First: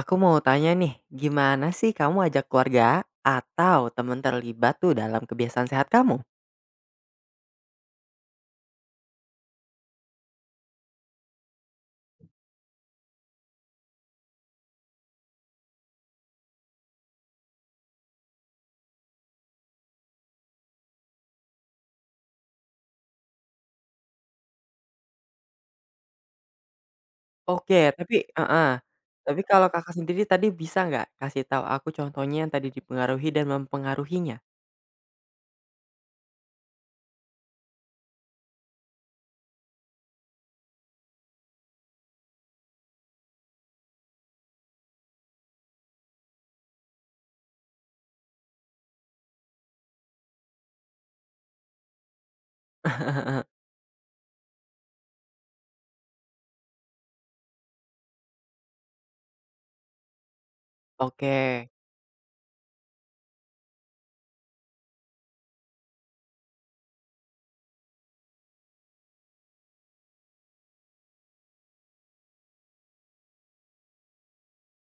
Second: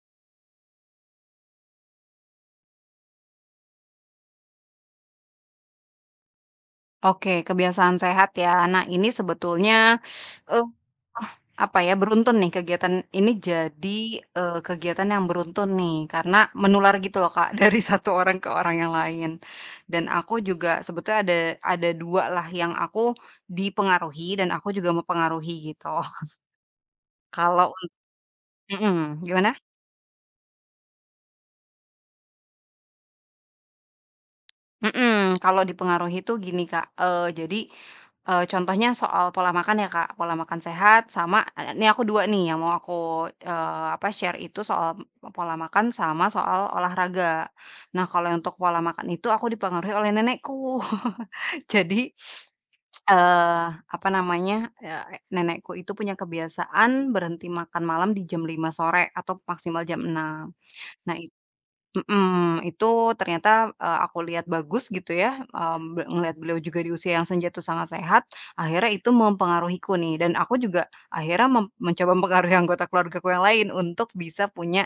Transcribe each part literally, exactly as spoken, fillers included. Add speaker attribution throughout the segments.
Speaker 1: Aku mau tanya nih, gimana sih kamu ajak keluarga atau teman terlibat tuh dalam kebiasaan sehat kamu?
Speaker 2: Oke, kebiasaan sehat ya. Nah, ini sebetulnya, eee, apa ya, beruntun nih kegiatan ini jadi, eee, kegiatan yang beruntun nih, karena menular gitu loh, Kak, dari satu orang ke orang yang lain. Dan aku juga sebetulnya ada ada dua lah yang aku dipengaruhi dan aku juga mempengaruhi gitu. Kalau
Speaker 1: Oke,
Speaker 2: un
Speaker 1: tapi heeh,
Speaker 2: Mhm,
Speaker 1: tapi
Speaker 2: gimana?
Speaker 1: kalau Kakak sendiri tadi bisa nggak kasih tahu aku contohnya yang tadi dipengaruhi dan mempengaruhinya?
Speaker 2: Mhm, kalau dipengaruhi itu gini Kak, eee, jadi, eee, contohnya soal pola makan ya Kak, pola makan sehat sama eh, ini aku dua nih yang mau aku, eee, apa, share itu soal pola makan sama soal olahraga. Nah kalau yang untuk pola makan itu aku dipengaruhi oleh nenekku. Jadi, eee, apa namanya, eee, nenekku itu punya kebiasaan berhenti makan malam di jam lima sore atau maksimal jam enam. Nah,
Speaker 1: Oke.
Speaker 2: mhm, itu ternyata, eee, aku lihat bagus gitu ya, mmm, be ngelihat beliau juga di usia yang senja itu sangat sehat, akhirnya itu mempengaruhiku nih dan aku juga akhirnya mem mencoba mempengaruhi anggota keluargaku yang lain untuk bisa punya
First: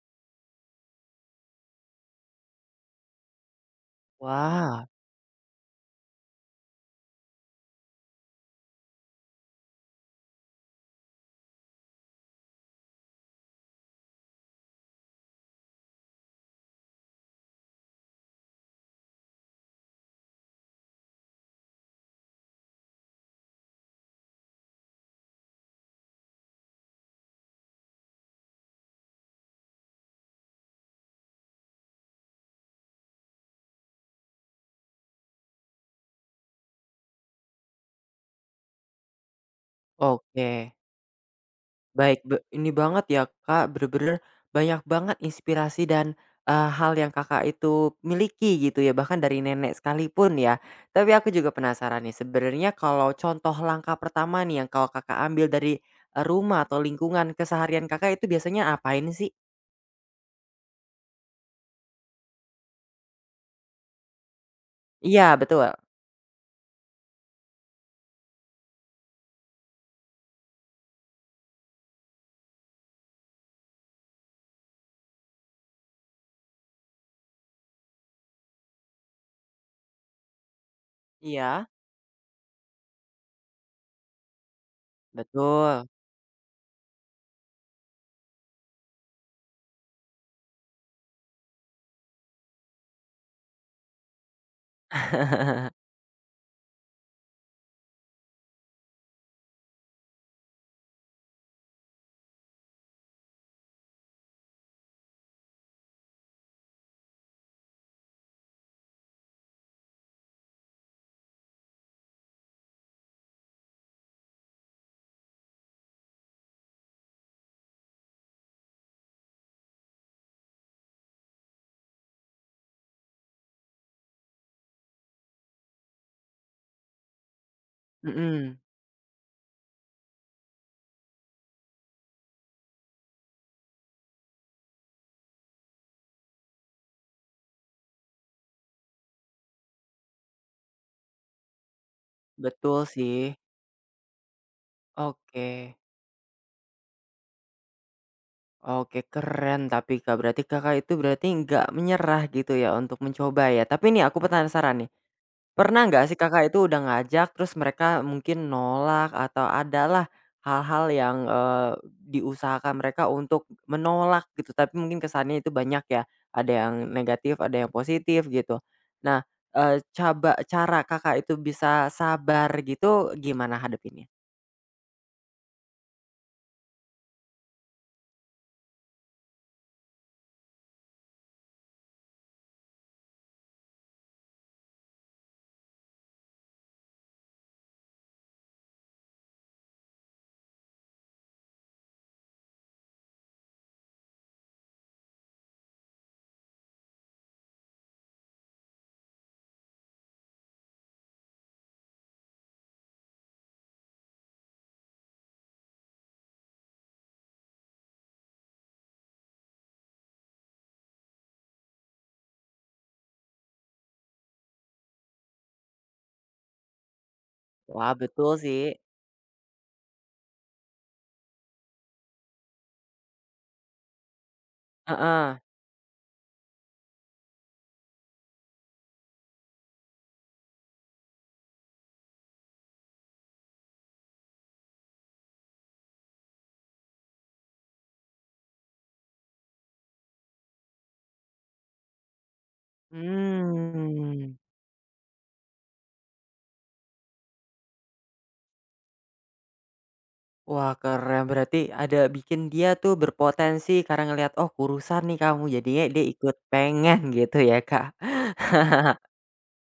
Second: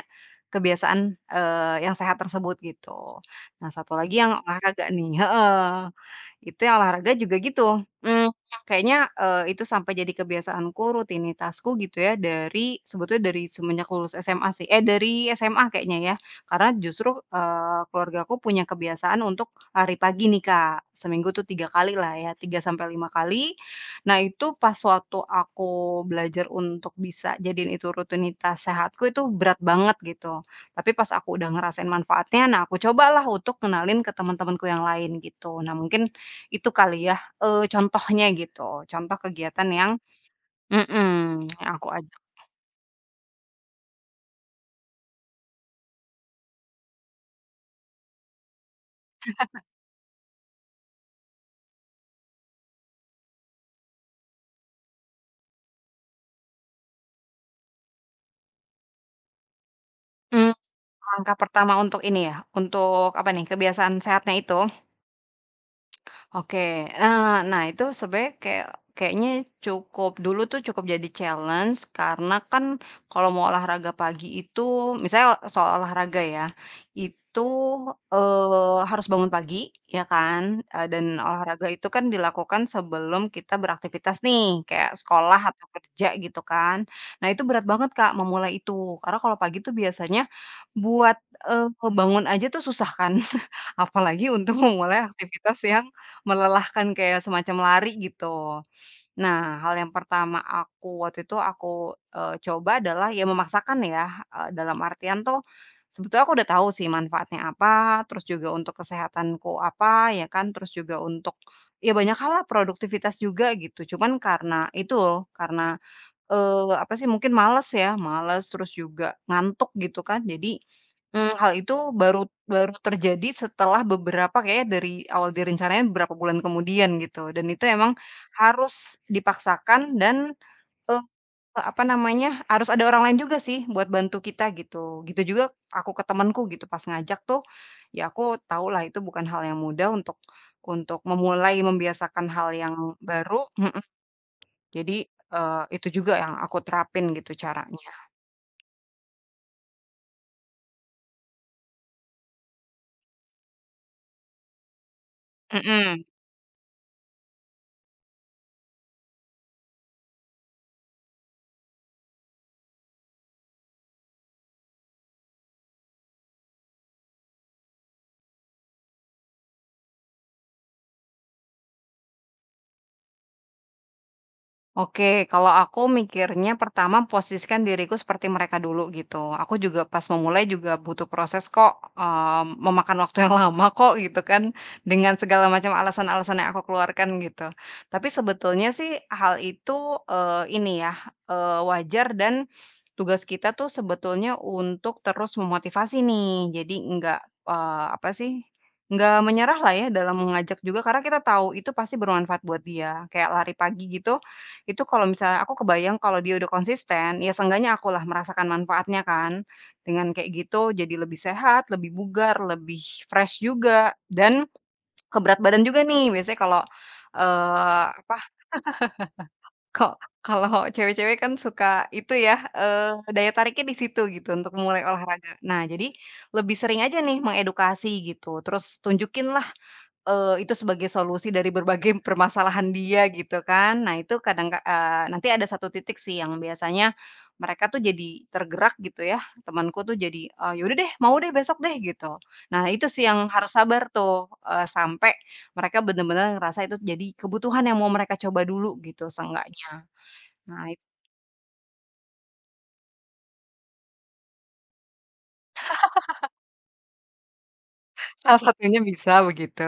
Speaker 2: kebiasaan, eee, yang sehat tersebut gitu. Nah, satu lagi yang
Speaker 1: Wah,
Speaker 2: olahraga nih, heeh. Itu ya olahraga juga gitu, mmm, kayaknya, eee, itu sampai jadi kebiasaanku, rutinitasku gitu ya dari sebetulnya dari semenjak lulus S M A sih, eh, dari S M A kayaknya ya. Karena justru, eee, keluargaku punya kebiasaan untuk lari pagi nih, Kak. Seminggu tuh tiga kali lah ya, tiga sampai lima kali. Nah itu pas waktu aku belajar untuk bisa jadiin itu rutinitas sehatku itu berat banget gitu. Tapi pas aku udah ngerasain manfaatnya, nah aku cobalah untuk kenalin ke teman-temanku yang lain gitu. Nah mungkin itu kali ya, eee, contohnya gitu, contoh kegiatan yang,
Speaker 1: oke.
Speaker 2: mhm, yang aku ajak
Speaker 1: Baik, be ini banget ya Kak, bener-bener banyak banget inspirasi dan, eee, hal yang Kakak itu miliki gitu ya, bahkan dari nenek sekalipun ya. Tapi aku juga penasaran nih, sebenarnya kalau contoh langkah pertama nih yang kalau Kakak ambil dari, eee, rumah atau lingkungan keseharian Kakak itu biasanya apain sih?
Speaker 2: mmm, langkah pertama untuk ini ya, untuk apa nih, kebiasaan sehatnya itu?
Speaker 1: Iya betul,
Speaker 2: Oke, eee, nah itu sebenarnya kayak kayaknya cukup dulu tuh cukup jadi challenge karena kan kalau mau olahraga pagi itu misalnya soal olahraga ya, itu, eee, harus bangun pagi ya kan, eee, dan olahraga
Speaker 1: iya,
Speaker 2: itu kan dilakukan sebelum kita beraktivitas nih kayak sekolah atau
Speaker 1: betul,
Speaker 2: kerja gitu kan. Nah itu berat banget Kak memulai itu, karena kalau pagi tuh biasanya buat, eee, bangun aja tuh susah kan, apalagi untuk memulai aktivitas yang melelahkan kayak semacam lari gitu. Nah, hal yang pertama aku waktu itu aku, eee, coba adalah ya memaksakan ya, eee, dalam artian tuh sebetulnya aku udah tahu sih manfaatnya apa, terus juga untuk kesehatanku apa ya kan, terus juga untuk ya banyak hal lah, produktivitas juga gitu. Cuman karena itu, karena, eee, apa sih, mungkin males ya, males terus juga ngantuk gitu kan, jadi Mmm, hal itu baru baru terjadi setelah beberapa kayaknya dari awal direncanain beberapa bulan kemudian gitu, dan itu emang
Speaker 1: mhm,
Speaker 2: harus dipaksakan dan, eee, apa namanya, harus ada orang lain juga sih buat bantu kita gitu. Gitu juga aku ke temenku gitu pas ngajak tuh, ya aku tahulah itu bukan hal yang mudah untuk untuk memulai membiasakan hal yang
Speaker 1: betul sih,
Speaker 2: baru, mhm, jadi,
Speaker 1: oke,
Speaker 2: eee, itu juga yang aku terapin gitu caranya.
Speaker 1: oke keren tapi Kak, berarti Kakak itu berarti nggak menyerah gitu ya untuk mencoba ya. Tapi nih aku penasaran nih. Pernah
Speaker 2: Mhm.
Speaker 1: nggak sih Kakak itu udah ngajak terus mereka mungkin nolak atau adalah hal-hal yang, eee, diusahakan mereka untuk menolak gitu tapi mungkin kesannya itu banyak ya, ada yang negatif ada yang positif gitu. Nah, eee, caba cara Kakak itu bisa sabar gitu gimana hadapinnya?
Speaker 2: Oke, kalau aku mikirnya pertama posisikan diriku seperti mereka dulu gitu. Aku juga pas memulai juga butuh proses kok, eee, memakan waktu yang lama kok gitu kan, dengan segala macam alasan-alasan yang aku keluarkan gitu. Tapi sebetulnya sih hal itu, eee, ini ya, eee, wajar dan tugas kita tuh sebetulnya untuk terus memotivasi nih. Jadi enggak, eee, apa sih, nggak menyerah lah ya dalam mengajak juga karena kita tahu itu pasti bermanfaat buat dia. Kayak lari pagi gitu itu kalau misalnya aku kebayang kalau dia udah konsisten, ya seenggaknya akulah merasakan manfaatnya kan. Dengan kayak gitu jadi lebih sehat, lebih bugar, lebih fresh juga, dan ke berat badan juga nih. Biasanya kalau, eee,
Speaker 1: Wah
Speaker 2: apa,
Speaker 1: betul sih,
Speaker 2: kok kalau cewek-cewek kan suka itu ya, eee, daya tariknya di situ gitu untuk mulai
Speaker 1: heeh,
Speaker 2: olahraga. Nah, jadi lebih sering aja nih mengedukasi gitu, terus tunjukin Eee, itu sebagai solusi dari berbagai permasalahan dia gitu kan. Nah itu kadang ka eee, nanti ada satu titik sih yang biasanya mereka tuh jadi tergerak gitu ya, temanku tuh jadi, eee, "Ya udah deh, mau deh besok deh," gitu. Nah itu sih yang harus sabar tuh,
Speaker 1: hmm.
Speaker 2: eee, sampai mereka bener-bener ngerasa itu jadi kebutuhan yang mau mereka coba dulu gitu seenggaknya. Nah
Speaker 1: Wah
Speaker 2: itu
Speaker 1: keren, berarti ada bikin dia tuh berpotensi karena ngelihat, oh kurusan nih kamu, jadinya dia ikut pengen gitu ya Kak?
Speaker 2: salah satunya bisa begitu.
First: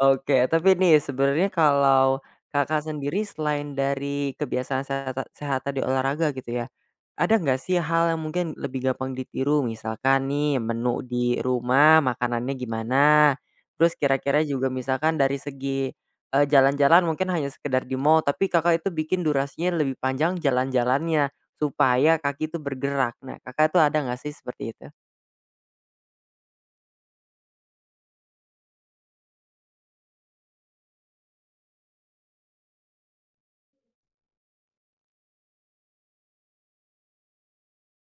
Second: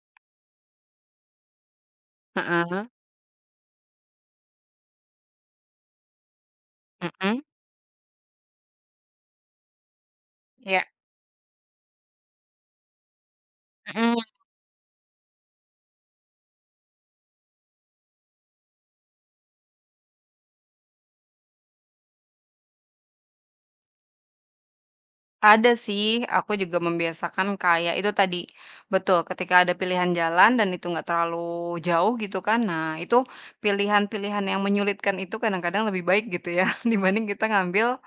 Speaker 1: Oke, tapi nih sebenarnya kalau Kakak
Speaker 2: Heeh,
Speaker 1: sendiri selain dari kebiasaan sehat sehat tadi olahraga gitu ya, ada
Speaker 2: mhm,
Speaker 1: nggak sih hal yang mungkin lebih gampang ditiru? Misalkan nih
Speaker 2: iya,
Speaker 1: menu di rumah makanannya gimana, terus
Speaker 2: mhm.
Speaker 1: kira-kira juga misalkan dari segi, eee, jalan-jalan mungkin hanya sekedar di mall, tapi Kakak itu bikin durasinya lebih panjang jalan-jalannya, supaya kaki itu bergerak. Nah Kakak itu ada nggak sih seperti itu?
Speaker 2: Ada sih, aku juga membiasakan kayak itu tadi, betul ketika ada pilihan jalan dan itu nggak terlalu jauh gitu kan, nah itu pilihan-pilihan yang menyulitkan itu kadang-kadang lebih baik gitu ya, dibanding kita ngambil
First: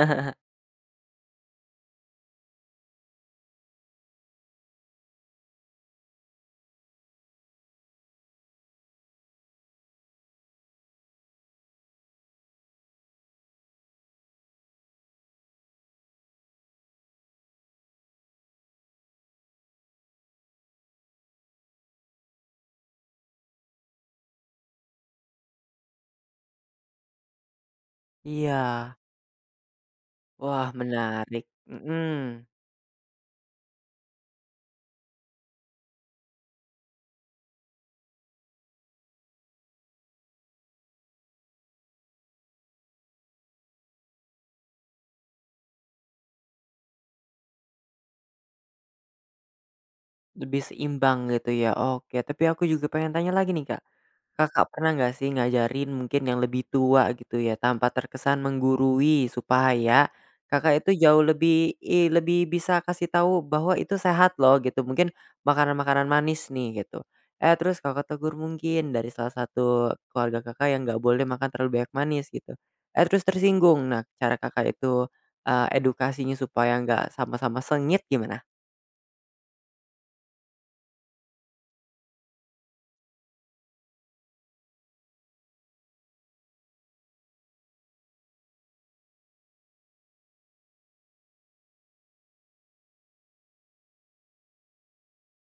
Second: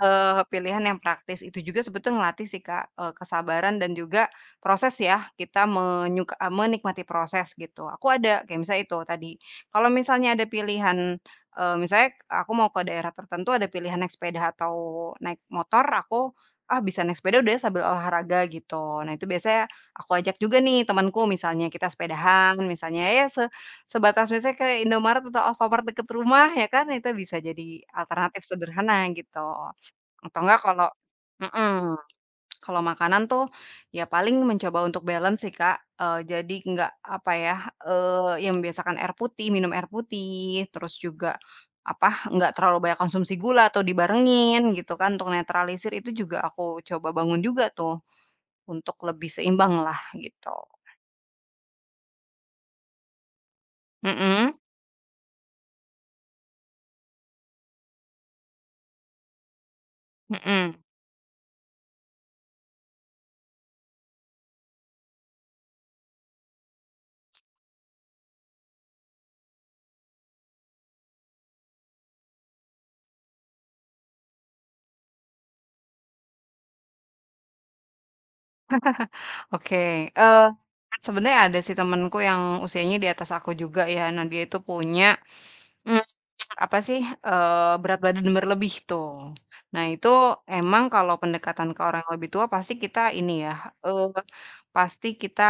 Speaker 2: Eee, pilihan yang praktis itu juga sebetulnya ngelatih sih Kak, eee, kesabaran dan juga proses ya, kita menyuka eee, menikmati proses gitu. Aku ada kayak misalnya itu tadi, kalau misalnya ada pilihan, eee, misalnya aku mau ke daerah tertentu ada pilihan naik sepeda atau naik motor, aku, ah, bisa naik sepeda udah sambil olahraga gitu. Nah itu biasanya aku ajak juga nih temanku misalnya kita sepedahan, misalnya ya se sebatas misalnya ke Indomaret atau Alfamart deket rumah ya kan, itu bisa jadi alternatif
Speaker 1: Iya,
Speaker 2: sederhana gitu. Atau enggak
Speaker 1: wah
Speaker 2: kalau,
Speaker 1: menarik,
Speaker 2: mhm,
Speaker 1: mhm.
Speaker 2: kalau makanan tuh ya paling mencoba untuk balance sih, Kak, eee, jadi enggak apa ya, eee, ya membiasakan air putih, minum air putih, terus juga apa, enggak terlalu banyak konsumsi gula atau dibarengin gitu kan untuk netralisir itu juga aku coba bangun juga tuh untuk lebih seimbang lah gitu.
Speaker 1: Lebih seimbang gitu ya, oke. Tapi aku juga pengen tanya lagi nih, Kak.
Speaker 2: Mhm,
Speaker 1: Kakak pernah nggak sih ngajarin mungkin yang lebih tua gitu ya, tanpa terkesan menggurui supaya
Speaker 2: mhm.
Speaker 1: Kakak itu jauh lebih i lebih bisa kasih tahu bahwa itu sehat loh gitu, mungkin makanan-makanan manis nih gitu. Eh, terus Kakak tegur mungkin dari salah satu keluarga Kakak yang nggak boleh makan terlalu banyak manis gitu. Eh, terus tersinggung. Nah, cara Kakak itu, eee, edukasinya supaya nggak sama-sama sengit gimana?
Speaker 2: Oke, eee, sebenarnya ada sih temanku yang usianya di atas aku juga ya. Nah, dia itu punya mmm apa sih, eee, berat badan berlebih tuh. Nah itu emang kalau pendekatan ke orang yang lebih tua pasti kita ini ya, eee, pasti kita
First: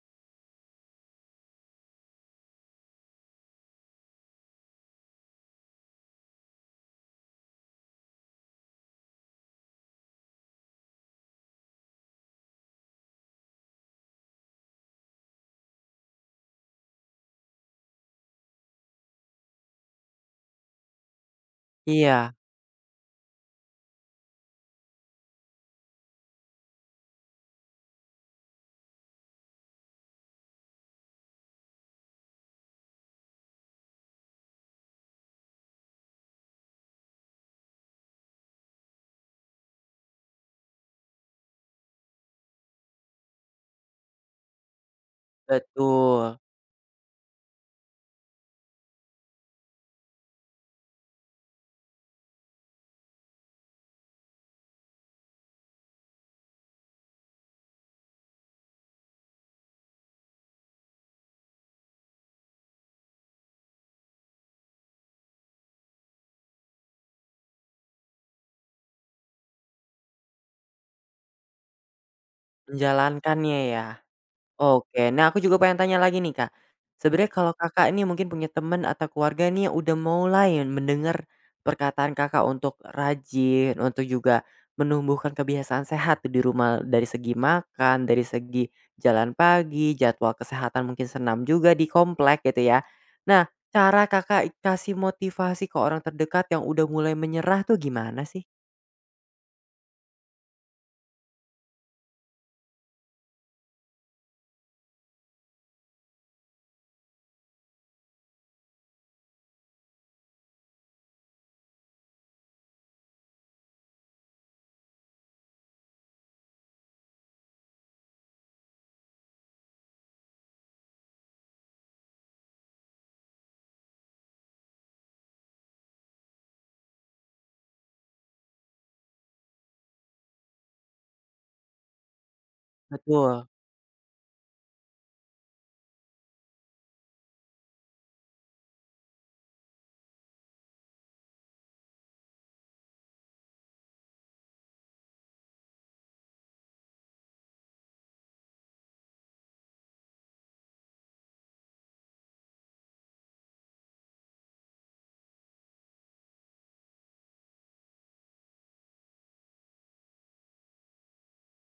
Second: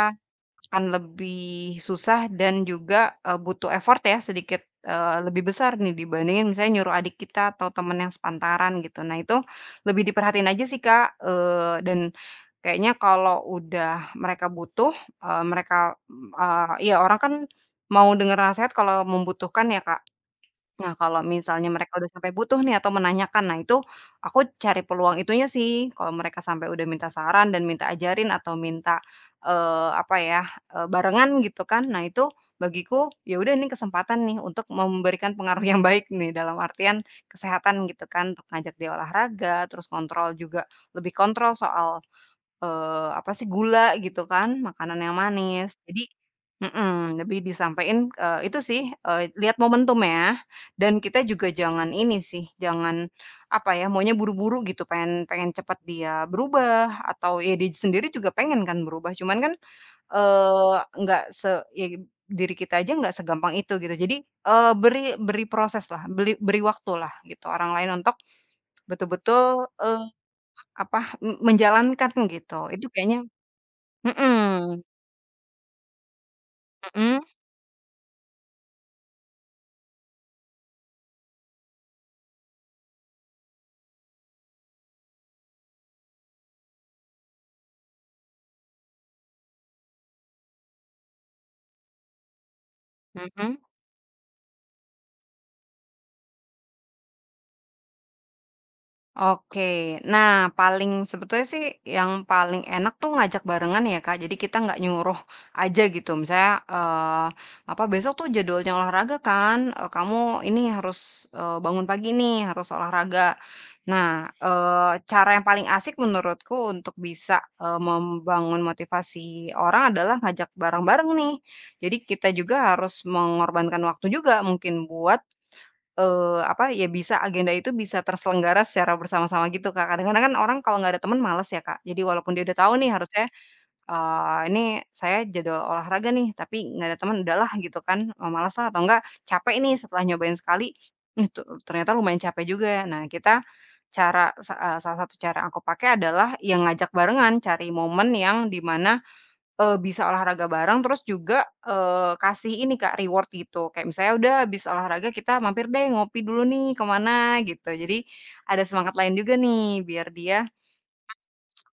Speaker 2: akan lebih susah dan juga, eee, butuh effort ya sedikit, eee, lebih besar nih dibandingin misalnya nyuruh adik kita atau temen yang sepantaran gitu. Nah itu lebih diperhatiin aja sih Kak, eee, dan kayaknya kalau udah mereka butuh, eee, mereka, eee, ya orang kan mau denger nasehat kalau membutuhkan ya Kak. Nah, kalau misalnya mereka udah sampai
Speaker 1: Iya,
Speaker 2: butuh nih atau menanyakan, nah itu aku cari peluang itunya sih. Kalau mereka sampai udah minta saran dan minta ajarin atau minta, eee, apa ya, eee, barengan gitu kan. Nah itu bagiku, ya udah ini kesempatan nih untuk memberikan pengaruh yang baik nih dalam artian kesehatan gitu kan, untuk ngajak dia olahraga, terus kontrol juga lebih kontrol soal Eee, apa sih, gula gitu kan, makanan yang manis. Jadi,
Speaker 1: betul.
Speaker 2: mhm, lebih disampaikan eee, itu sih, eee, lihat momentum ya, dan kita juga jangan ini sih, jangan, apa ya, maunya buru-buru gitu, pengen pengen cepat dia berubah, atau ya dia sendiri juga pengen kan berubah, cuman kan, eee, nggak se ya diri kita aja nggak segampang itu gitu. Jadi, eee, beri beri proses lah beri beri waktu lah gitu orang lain untuk betul-betul, eee, apa, m menjalankan gitu. Itu kayaknya,
Speaker 1: Menjalankannya ya?
Speaker 2: mhm,
Speaker 1: Oke. Nah, aku juga pengen tanya lagi nih, Kak.
Speaker 2: mhm,
Speaker 1: Sebenarnya kalau Kakak ini mungkin punya teman atau keluarga nih yang udah mulai mendengar perkataan Kakak untuk rajin, untuk juga menumbuhkan kebiasaan sehat di rumah dari segi makan, dari segi jalan pagi, jadwal kesehatan mungkin senam juga di komplek gitu ya. Nah,
Speaker 2: mhm,
Speaker 1: cara Kakak kasih motivasi ke orang terdekat yang udah mulai menyerah tuh gimana sih?
Speaker 2: oke. Nah, paling sebetulnya sih yang paling enak tuh ngajak barengan ya, Kak, jadi kita nggak nyuruh aja gitu misalnya, eee, apa, "Besok tuh jadwalnya olahraga kan, eee, kamu ini harus, eee, bangun pagi nih, harus olahraga." Nah, eee, cara yang paling asik menurutku untuk bisa, eee, membangun motivasi orang adalah ngajak bareng-bareng nih. Jadi kita juga harus mengorbankan waktu juga mungkin buat Eee, apa, ya bisa agenda itu bisa terselenggara secara bersama-sama gitu, Kak. Kadang-kadang kan orang kalau nggak ada teman males ya, Kak. Jadi walaupun dia udah tahu nih harusnya,
Speaker 1: Betul,
Speaker 2: eee, ini saya jadwal olahraga nih, tapi nggak ada teman, udahlah gitu kan, eee, malas lah atau enggak capek nih setelah nyobain sekali, ih tu ternyata lumayan capek juga. Nah kita cara sa eee, salah satu cara yang aku pakai adalah ya ngajak barengan, cari momen yang di mana, Eee, bisa olahraga bareng terus juga, eee, kasih ini Kak, reward gitu, kayak misalnya, "Udah habis olahraga kita mampir deh ngopi dulu nih kemana gitu." Jadi ada semangat lain juga nih biar dia,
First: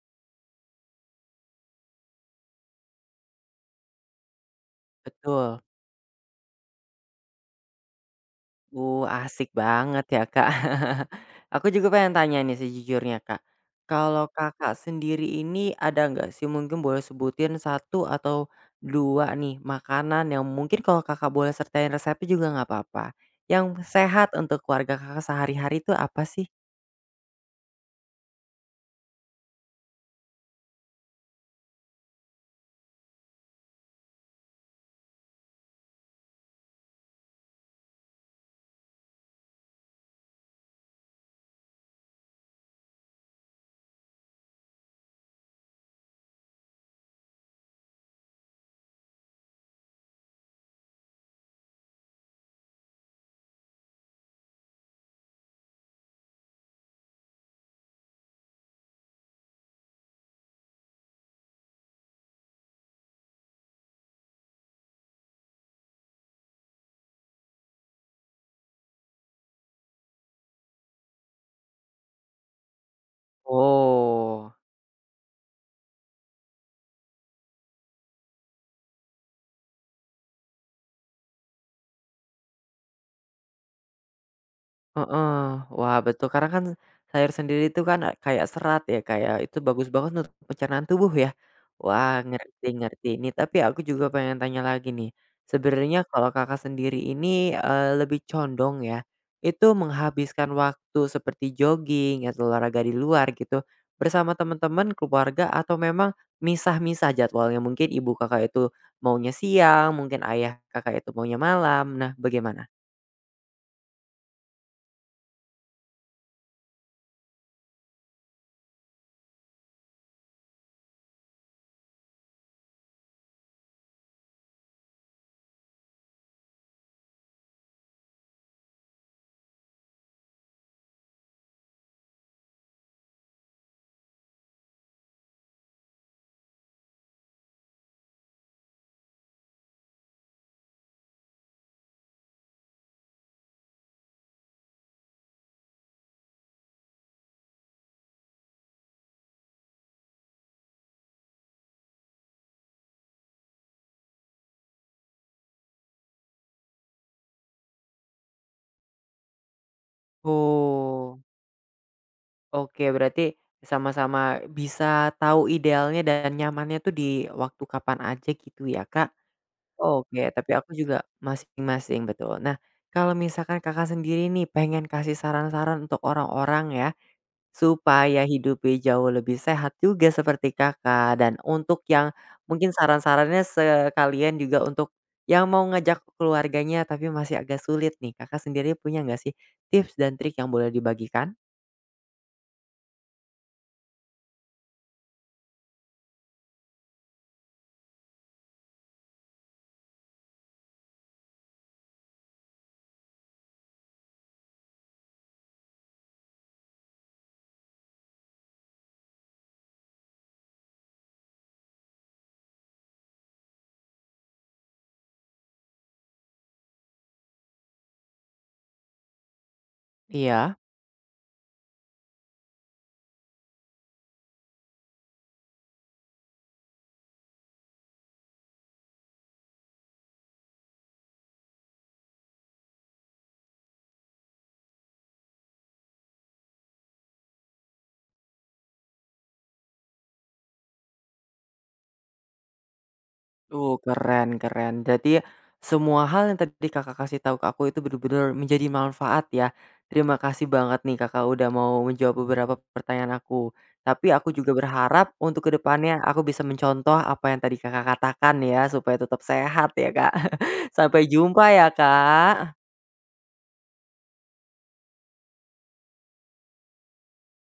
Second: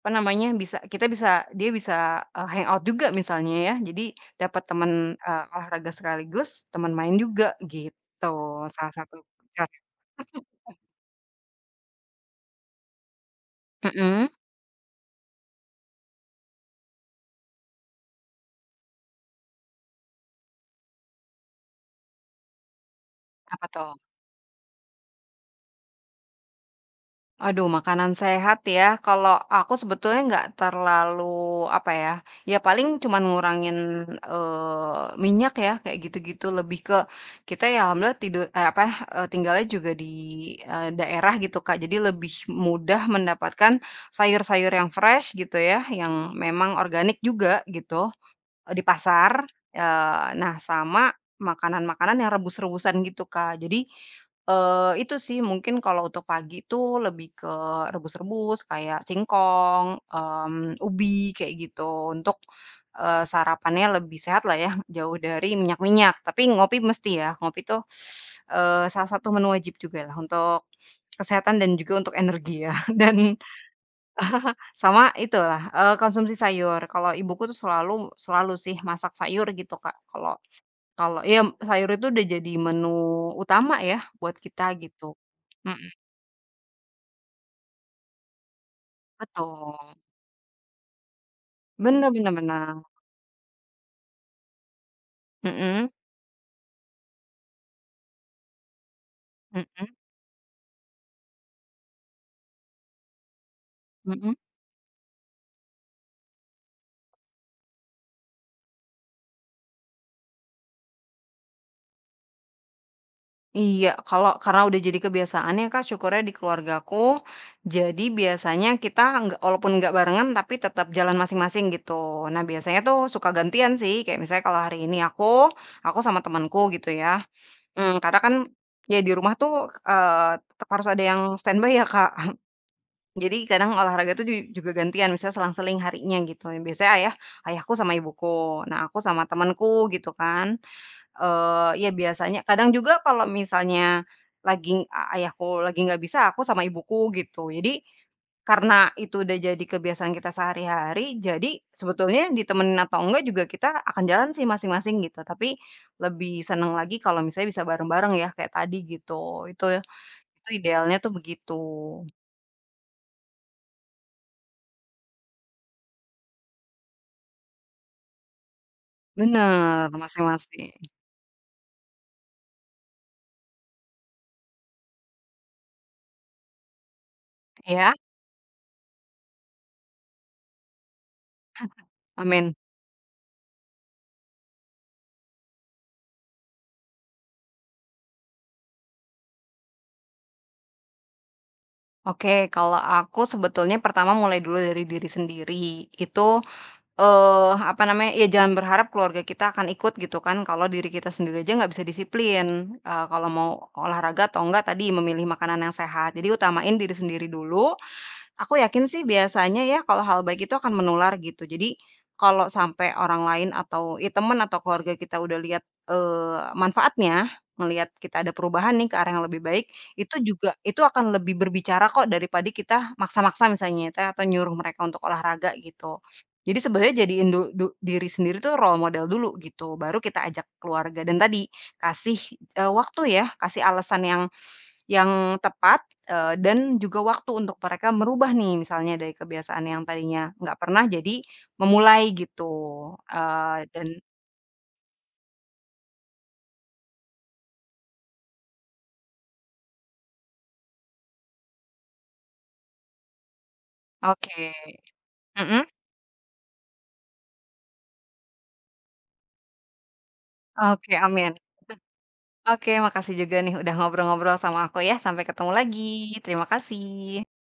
Speaker 2: apa namanya, bisa kita bisa dia bisa, eee, hangout juga misalnya ya. Jadi dapat teman, eee,
Speaker 1: betul.
Speaker 2: olahraga sekaligus teman main juga gitu, salah
Speaker 1: Uh,
Speaker 2: satu
Speaker 1: asik
Speaker 2: cara,
Speaker 1: banget ya, Kak. Aku juga pengen tanya nih sejujurnya, Kak.
Speaker 2: mhm,
Speaker 1: Kalau Kakak sendiri ini ada nggak sih mungkin boleh sebutin satu atau dua nih makanan yang mungkin kalau Kakak boleh sertain resepnya juga nggak apa-apa,
Speaker 2: apa
Speaker 1: yang
Speaker 2: tuh?
Speaker 1: sehat untuk keluarga Kakak sehari-hari itu apa sih?
Speaker 2: Aduh, makanan sehat ya, kalau aku sebetulnya nggak terlalu, apa ya, ya paling cuman ngurangin, eee, minyak ya, kayak gitu-gitu. Lebih ke kita ya alhamdulillah tidur eee, apa, eee, tinggalnya juga di, eee, daerah gitu, Kak. Jadi lebih mudah mendapatkan sayur-sayur yang fresh gitu ya, yang memang organik juga gitu. Eee, di pasar, eee, nah sama makanan-makanan yang rebus-rebusan gitu, Kak. Jadi, eee, itu sih mungkin kalau untuk pagi itu lebih ke rebus-rebus kayak singkong, mmm, ubi kayak gitu untuk, eee, sarapannya lebih sehat lah ya, jauh dari minyak-minyak. Tapi ngopi mesti ya, ngopi tuh, eee, salah satu menu wajib juga lah untuk kesehatan dan juga untuk energi ya dan
Speaker 1: Oh.
Speaker 2: sama itulah, eee, konsumsi sayur. Kalau ibuku tuh selalu selalu sih masak sayur gitu, Kak. Kalau kalau ya sayur itu udah jadi menu utama ya buat kita gitu.
Speaker 1: Heeh.
Speaker 2: Mhm,
Speaker 1: Wah betul karena kan sayur sendiri itu kan e kayak serat ya kayak itu bagus
Speaker 2: betul.
Speaker 1: banget untuk pencernaan tubuh ya.
Speaker 2: Bener
Speaker 1: Wah
Speaker 2: bener
Speaker 1: ngerti
Speaker 2: bener.
Speaker 1: ngerti ini tapi aku juga pengen tanya lagi nih,
Speaker 2: Mhm,
Speaker 1: sebenarnya kalau Kakak sendiri ini, eee, lebih condong ya, itu
Speaker 2: mhm,
Speaker 1: menghabiskan waktu seperti jogging atau olahraga di luar gitu, bersama
Speaker 2: mhm.
Speaker 1: teman-teman, keluarga atau memang misah-misah jadwalnya? Mungkin ibu Kakak itu maunya siang, mungkin ayah Kakak itu maunya malam, nah bagaimana?
Speaker 2: Iya, kalau karena udah jadi kebiasaannya Kak, syukurnya di keluargaku, jadi biasanya kita nggak, walaupun nggak barengan tapi tetap jalan masing-masing gitu. Nah biasanya tuh suka gantian sih, kayak misalnya kalau hari ini aku, aku, sama temanku gitu ya. Mmm, karena kan, ya di rumah tuh, eee, tetep harus ada yang standby ya, Kak. Jadi kadang olahraga tuh ju juga gantian, misalnya selang-seling harinya gitu. Biasanya ayah ayahku sama ibuku, nah aku sama temenku gitu kan. Eee, ya biasanya kadang juga kalau misalnya lagi a ayahku lagi nggak bisa, aku sama ibuku gitu. Jadi, karena itu udah jadi kebiasaan kita sehari-hari, jadi sebetulnya ditemenin atau enggak juga kita akan jalan sih masing-masing gitu. Tapi lebih seneng lagi kalau misalnya bisa bareng-bareng ya kayak tadi gitu. Itu ya itu idealnya tuh
Speaker 1: Oh.
Speaker 2: begitu.
Speaker 1: Oke, berarti sama-sama bisa tahu idealnya dan nyamannya tuh di waktu kapan aja gitu ya, Kak?
Speaker 2: Bener,
Speaker 1: Oke, tapi
Speaker 2: masing-masing.
Speaker 1: aku juga masing-masing, betul. Nah, kalau misalkan Kakak sendiri nih pengen kasih saran-saran untuk orang-orang ya,
Speaker 2: Iya?
Speaker 1: supaya hidupnya jauh lebih sehat juga seperti Kakak, dan untuk yang
Speaker 2: Amin.
Speaker 1: mungkin saran-sarannya sekalian juga untuk yang mau ngajak keluarganya tapi masih agak sulit nih, Kakak sendiri punya nggak sih tips dan trik yang boleh dibagikan?
Speaker 2: Oke, kalau aku sebetulnya pertama mulai dulu dari diri sendiri. Itu, Eee, apa namanya, ya jangan berharap keluarga kita akan ikut gitu kan, kalau diri kita sendiri aja nggak bisa disiplin, eee, kalau mau olahraga atau enggak tadi memilih makanan yang sehat. Jadi utamain diri sendiri dulu. Aku yakin sih biasanya ya kalau hal baik itu akan menular gitu. Jadi kalau sampai orang lain atau ya teman atau keluarga kita udah lihat, eee, manfaatnya, melihat kita ada perubahan nih ke arah yang lebih baik, itu juga
Speaker 1: Iya.
Speaker 2: itu akan lebih berbicara kok daripada kita maksa-maksa misalnya ya teh atau nyuruh mereka untuk olahraga gitu. Jadi sebenarnya jadiin du du diri sendiri tuh role model dulu gitu, baru kita ajak keluarga dan tadi kasih, eee, waktu ya, kasih alasan yang yang tepat, eee, dan juga waktu untuk mereka merubah nih, misalnya dari kebiasaan yang tadinya nggak pernah jadi memulai gitu, eee,
Speaker 1: Uh,
Speaker 2: dan
Speaker 1: keren keren. Jadi semua hal yang tadi Kakak kasih tahu ke aku itu benar-benar menjadi manfaat ya. Terima kasih banget nih Kakak udah mau menjawab beberapa pertanyaan aku. Tapi aku juga
Speaker 2: oke,
Speaker 1: berharap untuk
Speaker 2: mhm,
Speaker 1: kedepannya aku bisa mencontoh apa yang tadi Kakak katakan ya supaya tetap sehat ya, Kak.
Speaker 2: oke
Speaker 1: Sampai
Speaker 2: amin.
Speaker 1: jumpa ya, Kak.
Speaker 2: Oke, makasih juga nih udah ngobrol-ngobrol sama aku ya, sampai ketemu lagi, terima kasih.